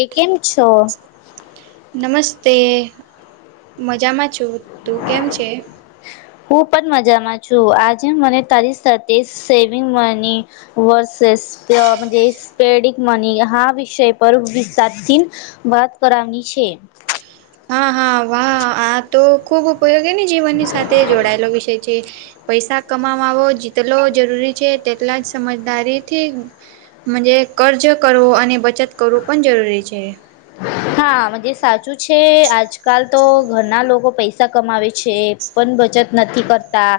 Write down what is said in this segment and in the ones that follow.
એ કેમ છો. નમસ્તે મજામાં છું તું કેમ છે હું પણ મજામાં છું આજે મને તારી સાથે saving money. Versus spending money હા વિષય પર વિાર. વાત કરવાની છે. હા હા વાહ આ તો ખુબ ઉપયોગી ને જીવનની સાથે જોડાયેલો વિષય છે. પૈસા કમાવા આવો જેટલો જરૂરી છે તેટલા જ સમજદારીથી. જ કર્જ કરવો અને બચત કરવું પણ જરૂરી છે. હા સાચું છે આજકાલ તો ઘરના લોકો પૈસા. પૈસા કમાવે છે પણ બચત નથી કરતા.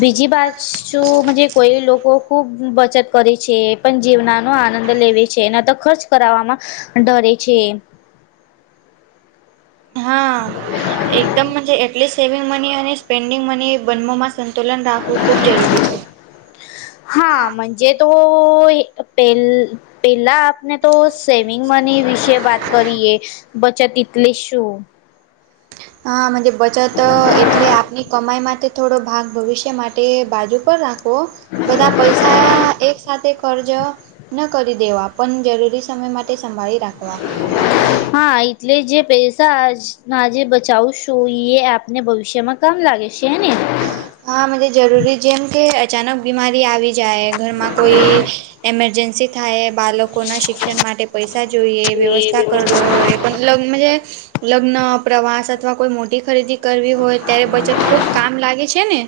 બીજી બાજ શું કોઈ લોકો. ખૂબ બચત કરે છે એ પણ જીવનાનો આનંદ લેવી છે ન તો ખર્ચ કરાવવામાં ડરે છે. હા એકદમ એટલીસ્ટ સેવિંગ મની અને સ્પેન્ડિંગ મની બનમાં સંતુલન રાખવું ખૂબ જરૂરી છે. હાજે તો પે પેલા. આપને તો સેવિંગ મની વિશે વાત કરીએ બચત એટલે શું. હ બચત એટલે આપની કમાઈ માટે. થોડો ભાગ ભવિષ્ય માટે બાજુ પર રાખો બધા પૈસા એક સાથે. ફર્જ ન કરી દેવા પણ જરૂરી સમય માટે સંભાળી રાખવા. હા એટલે જે પૈસાજે બચાવશું એ આપને ભવિષ્યમાં. કમ લાગે છેને હા મજ જરૂરી જેમ કે અચાનક બીમારી આવી જાય ઘરમાં કોઈ એમરજન્સી થાય બાળકોના શિક્ષણ માટે પૈસા જોઈએ વ્યવસ્થા કરવું હોય પન લગ્ન છે પ્રવાસ અથવા કોઈ મોટી ખરીદી કરવી હોય ત્યારે બચત ખૂબ કામ લાગે છે ને?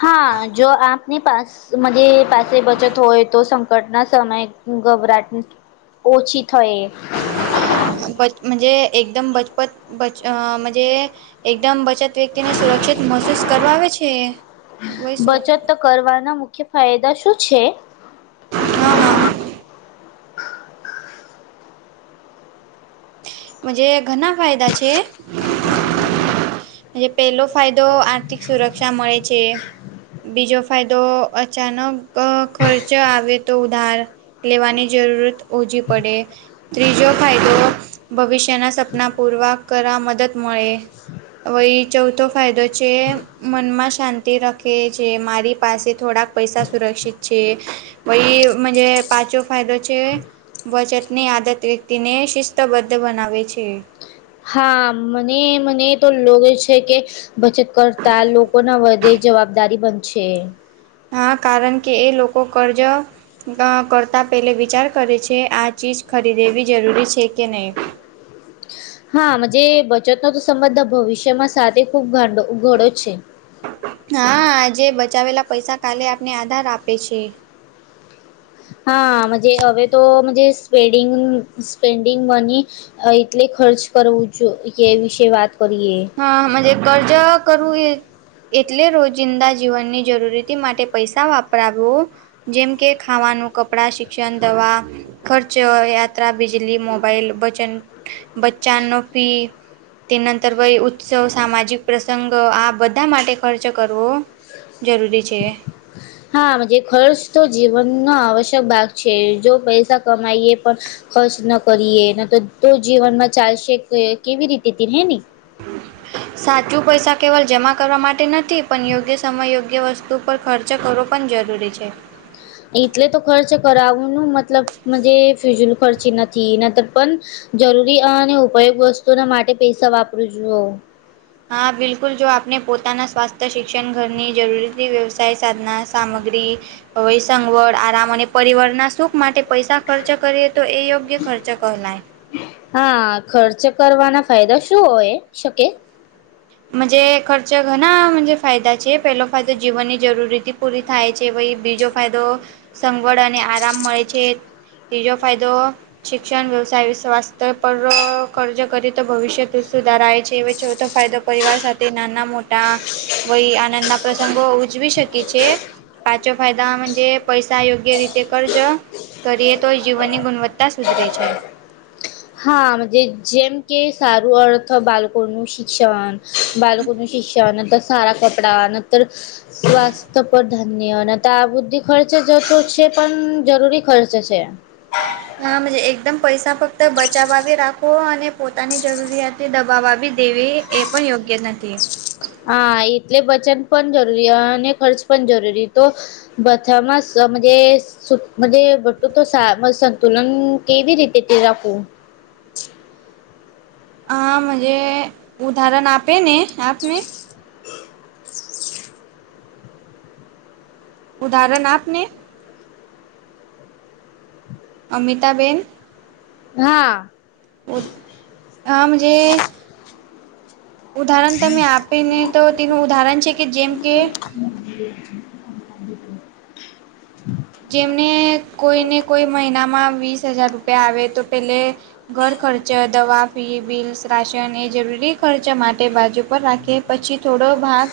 હા જો આપની પાસ જ પસે બચત હોય તો સંકટના સમય ગબરાટ ઓછી થયે. પજ મજે એકદમ બચપત અ મજે એકદમ બચત તો વક્તિને સુરક્ષિત મહેસૂસ કરવા આવે છે વય શું તો કરવાના મુખ્ય ફાયદા શું છે? હા હા મજે ઘણા ફાયદા છે. પેલો ફાયદો આર્થિક સુરક્ષા મળે છે. બીજો ફાયદો અચાનક ખર્ચ આવે તો ઉધાર લેવાની જરૂરત ઓછી પડે ત્રીજો ફાયદો ભવિષ્યના સપના પૂર્વાર કરવા મદદ મળે. હ એ ચૌથો ફાયદો છે મનમાં શાંતિ રાખે જે મારી પાસે થોડાક પૈસા સુરક્ષિત છે વઈ મજે પાંચવો ફાયદો છે. બચતની આદત વ્યક્તિને શિસ્તબદ્ધ બનાવે છે. હા મને મને તો લોગે છે કે બચત કરતા લોકોના વધે જવાબદારી બનશે. હા કારણ કે એ લોકો કર્જ કરતાં પહેલે વિચાર કરે છે આ ચીજ ખરીદેવી જરૂરી છે કે નહીં [unintelligible] હા આજે બચાવેલા પૈસા કાલે આપને આધાર આપે છે. હા મજે હવે તો મજે સ્પેડીંગ સ્પેન્ડિંગ મની એટલે ખર્ચ કરવું જોઈએ એ વિશે વાત કરીએ. હા મજે કરજા કરું એ એટલે રોજિંદા જીવનની જરૂરતી માટે પૈસા વાપરાવવો જેમ કે ખાવાનું કપડા શિક્ષણ દવા ખર્ચ યાત્રા બિજલી મોબાઈલ બચન બચ્ચા નો ફી તે નંતર ભાઈ ઉત્સવ સામાજિક પ્રસંગ આ બધા માટે ખર્ચ કરવો જરૂરી છે. હા મજે ખર્ચ તો જીવનનો આવશ્યક ભાગ છે જો પૈસા કમાઈએ પણ ખર્ચ ન કરીએ તો તો જીવનમાં ચાલશે કેવી રીતે હે ને સાચું પૈસા કેવલ જમા કરવા માટે નથી પણ યોગ્ય સમય યોગ્ય વસ્તુ ઉપર ખર્ચ કરવો પણ જરૂરી છે. એટલે તો ખર્ચ કરવુંનું મતલબ મજે ફ્યઝલ ખર્ચી નથી નતર પણ જરૂરી અને ઉપયોગ વસ્તુઓના માટે પૈસા વાપરું જુ હા બિલકુલ જો આપણે પોતાના સ્વાસ્થ્ય શિક્ષણ ઘરની જરૂર વ્યવસાય સાધના સામગ્રી હવે સંગવડ આરામ અને પરીવરના સુખ માટે પૈસા ખર્ચ કરીએ તો એ કે ખર્ચ કહેલાય હા ખર્ચ કરવાના ફાયદા શું હોય શકે? મજે ખર્ચ ઘણા મજે ફાયદા છે પેલો ફાયદો જીવનની જરૂરીથી પૂરી થાય છે બીજો ફાયદો સગવડ અને આરામ મળે છે ત્રીજો ફાયદો શિક્ષણ વ્યવસાય સ્વાસ્થ્ય પર કર્જ કરી તો ભવિષ્યત સુધાર છે એ ચોથો ફાયદો પરિવાર સાથે નાના મોટા વય આનંદના પ્રસંગો ઉજવી શકે છે પાંચો ફાયદા મજે પૈસા યોગ્ય રીતે કર્જ કરીએ તો જીવનની ગુણવત્તા સુધરે છે. હા જે જેમ કે સારું અર્થ બાળકોનું શિક્ષણ બાલકોણ શિષ્યા નર સારા કપડા નંતર સ્વાસ્થ્ય પર ધન્ય અને તો આ બધી ખર્ચ જતો છે પણ જરૂરી ખર્ચ છે. હા મુજે એકદમ પૈસા ફક્ત બચવા રાખ હો અને પોતાની જરૂરિયાત દબાવાબી દેવી એ પણ યોગ્ય નથી. હા એટલી બચત પણ જરૂરી અને ખર્ચ પણ જરૂરી તો બધા માં સમરે બધે બટું તો સાવ સંતુલન કેવી રીતે તે ફેરવું હા મુજે ઉદાહરણ આપે ને આપને ઉદાહરણ આપને. અમિતાબેન હા. બઉ હા મુજે ઉદાહરણ તમે આપીને તો તેનું ઉદાહરણ છે કે જેમ કે [inaudible] જેમને કોઈને કોઈ મહિનામાં વીસ હજાર રૂપિયા આવે તો પેલે ઘર ખર્ચ દવા ફી બીલ્સ રાશન અને જરૂરી ખર્ચ માટે બાજુ પર રાખી પછી થોડો ભાગ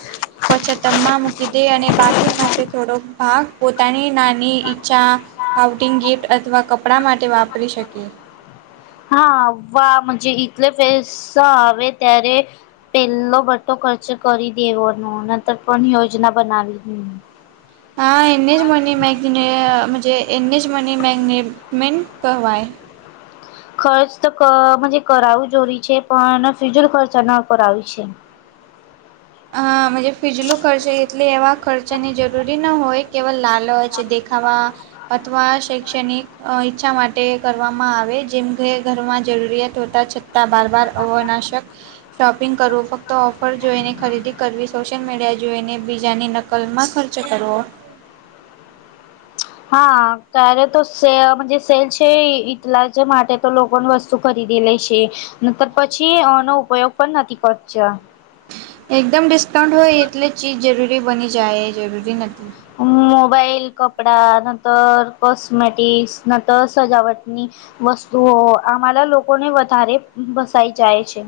પછત માં મૂકી દે અને બાકી માટે થોડો ભાગ પોતાની નાની ની ઈચ્છા ફાઉટિંગ ગિફ્ટ અથવા કપડાં માટે વાપરી શકીએ. હા વા મજે એટલે ફેરે સા આવે ત્યારે પેલો બટો ખર્ચ કરી દેવોનો નંતર પણ યોજના બનાવી હા એન્નેજ મની મેગનેજ એડનેજ મની મેગનેજ મેન્ટ કહેવાય ખર્ચ તો મુજે કરાવું જોરી છે પણ ફિજુલ ખર્ચ ન કરાવી છે. હા મુજે ફીજલું ખર્ચે એટલે એવા ખર્ચની જરૂરી ના હોય કેવલ લાલ હોય છે દેખાવામાં અથવા શૈક્ષણિક ઈચ્છા માટે કરવામાં આવે જેમ કે ઘરમાં જરૂરિયાત હોતા છે. બારબાર અવનાશક શોપિંગ કરવું ફક્ત ઓફર જોઈને ખરીદી કરવી સોશિયલ મીડિયા જોઈને બીજાની નકલમાં ખર્ચ કરવો. હા ત્યારે તો સે સેલ છે ઈટલા જ માટે તો લોકો વસ્તુ કરી દે લે છે નકર પછી અનો ઉપયોગ પણ નથી કરચા એકદમ ડિસ્કાઉન્ટ હોય એટલે ચીજ જરૂરી બની જાય એ જરૂરી નથી. મોબાઈલ કપડા ન તો કોસ્મેેટિકસ ન તો સજાવટની વસ્તુઓ આમાંલા લોકોને વધારે વસાઈ જાય છે.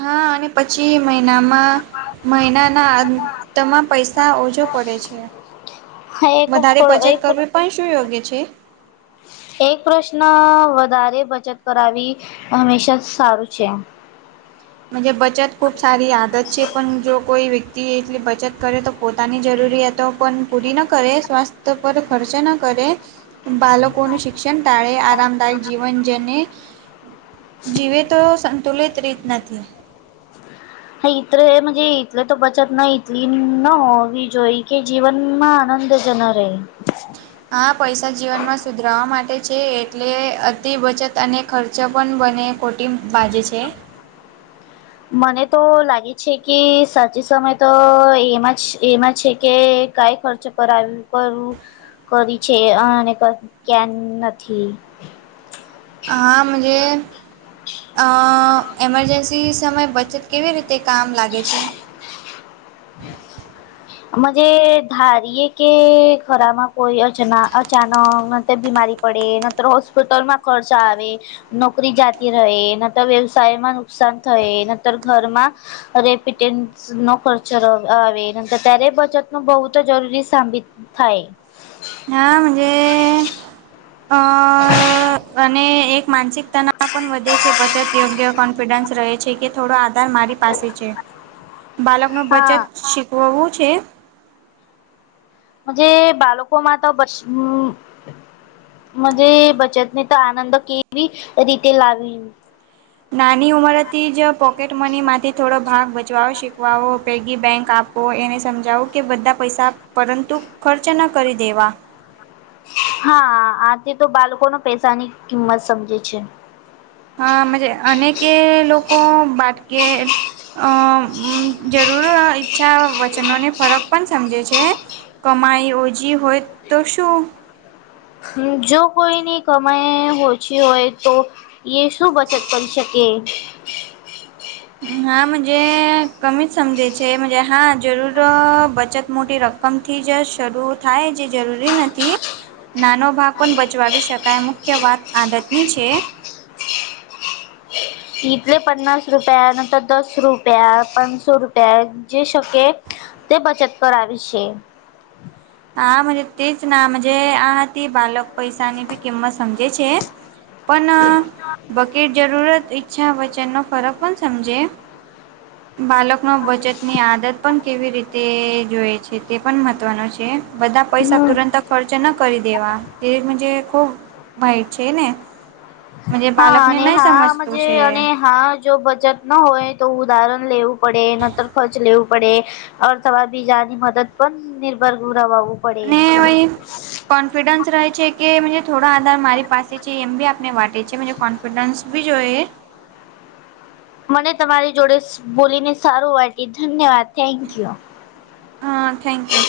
હા અને પછી મહિનામાં મહિનાના અંતમાં પૈસા ઓછો પડે છે. એક વધારે બચત એક કરવી પણ શું યોગ્ય છે. [inaudible] એક પ્રશ્ન વધારે બચત કરાવી હંમેશા સારું છે. બચત ખૂબ સારી આદત છે પણ જો કોઈ વ્ય એટલી બચત કરે તો પોતાની જરૂરિયાતો પણ પૂરી ન કરે સ્વાસ્થ્ય પર ખર્ચ ન કરે. બાળકોનું શિક્ષણ ટાળે આરામદાયક જીવન જને જીવે તો સંતુલિત રીત નથી. હા ઇતરે એટલે તો બચત ના એટલી ન હોવી જોઈ કે જીવન માં આનંદ. જનારે. હા પૈસા જીવનમાં સુધરવા માટે છે એટલે અતિ બચત અને ખર્ચ પણ બને કોટી બાજે છે. મને તો લાગે છે કે સાચી સમય તો એમાં એમાં છે કે કાઈ ખર્ચ કરાવ કરું કરી છે આ ક્યાં નથી. હા મુજે એમરજન્સી સમય બચત કેવી રીતે કામ લાગે છે. [inaudible] આમાં જે ધાર્યે કે ખોરામાં કોઈ અચના અચાનક કસે થી બીમારી. પડે ન તો હોસ્પિટલમાં ખર્ચ આવે નોકરી જાતી રહે ન તો વ્યવસાયમાં પણ. નુકસાન થય નતર ઘરમાં રેપીટેન્સનો પણ. જ આવે નિતો ત્યારે બચત નું બહુ તો જરૂરી સાબિત થાય. હા અને અ અને એક માનસિકતાના. એમાં પણ વધે છે બછત યોગ્ય કોન્ફિડન્સ રહે છે. કે થોડો આધાર મારી પાસે છે બાલક નું બચત હા શીખવવું છે જે બાળકો માં તો બસ હમ. મજે બચત નીતો આનંદ કેવી રીતે લવી. નાની ઉંમરથી જ પોકેટ મની માંથી થોડો ભાગ બચ વાવો શીખવાવો પૈગી બેંક આપો. તો એને સમજાવું કે બધા પૈસા પરંતુ ખર્ચા ન કરી દેવા. હા આથી તો બાળકો ને પૈસાની કિંમત સમજે છે. હાજ આમ જે અને કે લોકો બાટકે. અ જરૂર ઈચ્છા વચનોને ફરક પણ સમજે છે. કમાઈ ઓછી હોય તો શું. જો કોઈ ની કમાઈ ઓછી હોય તો. એ સુ બચત કરીની શકે. આમ જે કમી સમજે છે એમ જે હા જરૂર બચત મોટી રક. રકમ થી જે શરૂ થાય જે જરૂરી નથી. નાનો ભાગ પણ બચવાવી શકાય મુખ્ય વાત આદતની છે. ઈ જે પંચાસ રૂપિયા નંતર દસ રૂપિયા પાંચસો રૂપિયા જે શકે. તે બચત કરાવી છે. હા મતલબ તેજ નામ જે આ તે બાલક પૈસાની બી કિંમત સમજે છે. પણ બકેટ. જરૂરત ઈચ્છા વચનનો ફરક પણ સમજે બાલકો. નો બચતની આદત પણ કેવી રીતે જોઈ છે તે પણ મત્વનો છે બધા પૈસા હમ તુરંત ખર્ચ ન કરી દેવા તે મુજે ખૂબ ભાઈ છે ને. મજે હા બાળકને અને નહી હા સમજતું મજે છે અને હાં. જો બચત ના હોય તો ઉદાહરણ લેવું પડે નતર ખર્ચ લેવું પડે. અથવા બીજાની મદદ પણ નિર્ભર દ રુ રેવું પડે. અને વહી કોન્ફિડન્સ રહે છે કે જે થોડા આધાર મારી પાસે છે એમ બી આપને માટે છે મુજે કોન્ફિડન્સ. બીજો એ. મને તમારી જોડે સ બોલીને સારું વાગ્યું ધન્યવાદ થેન્કયુ. હા થેન્કયુ.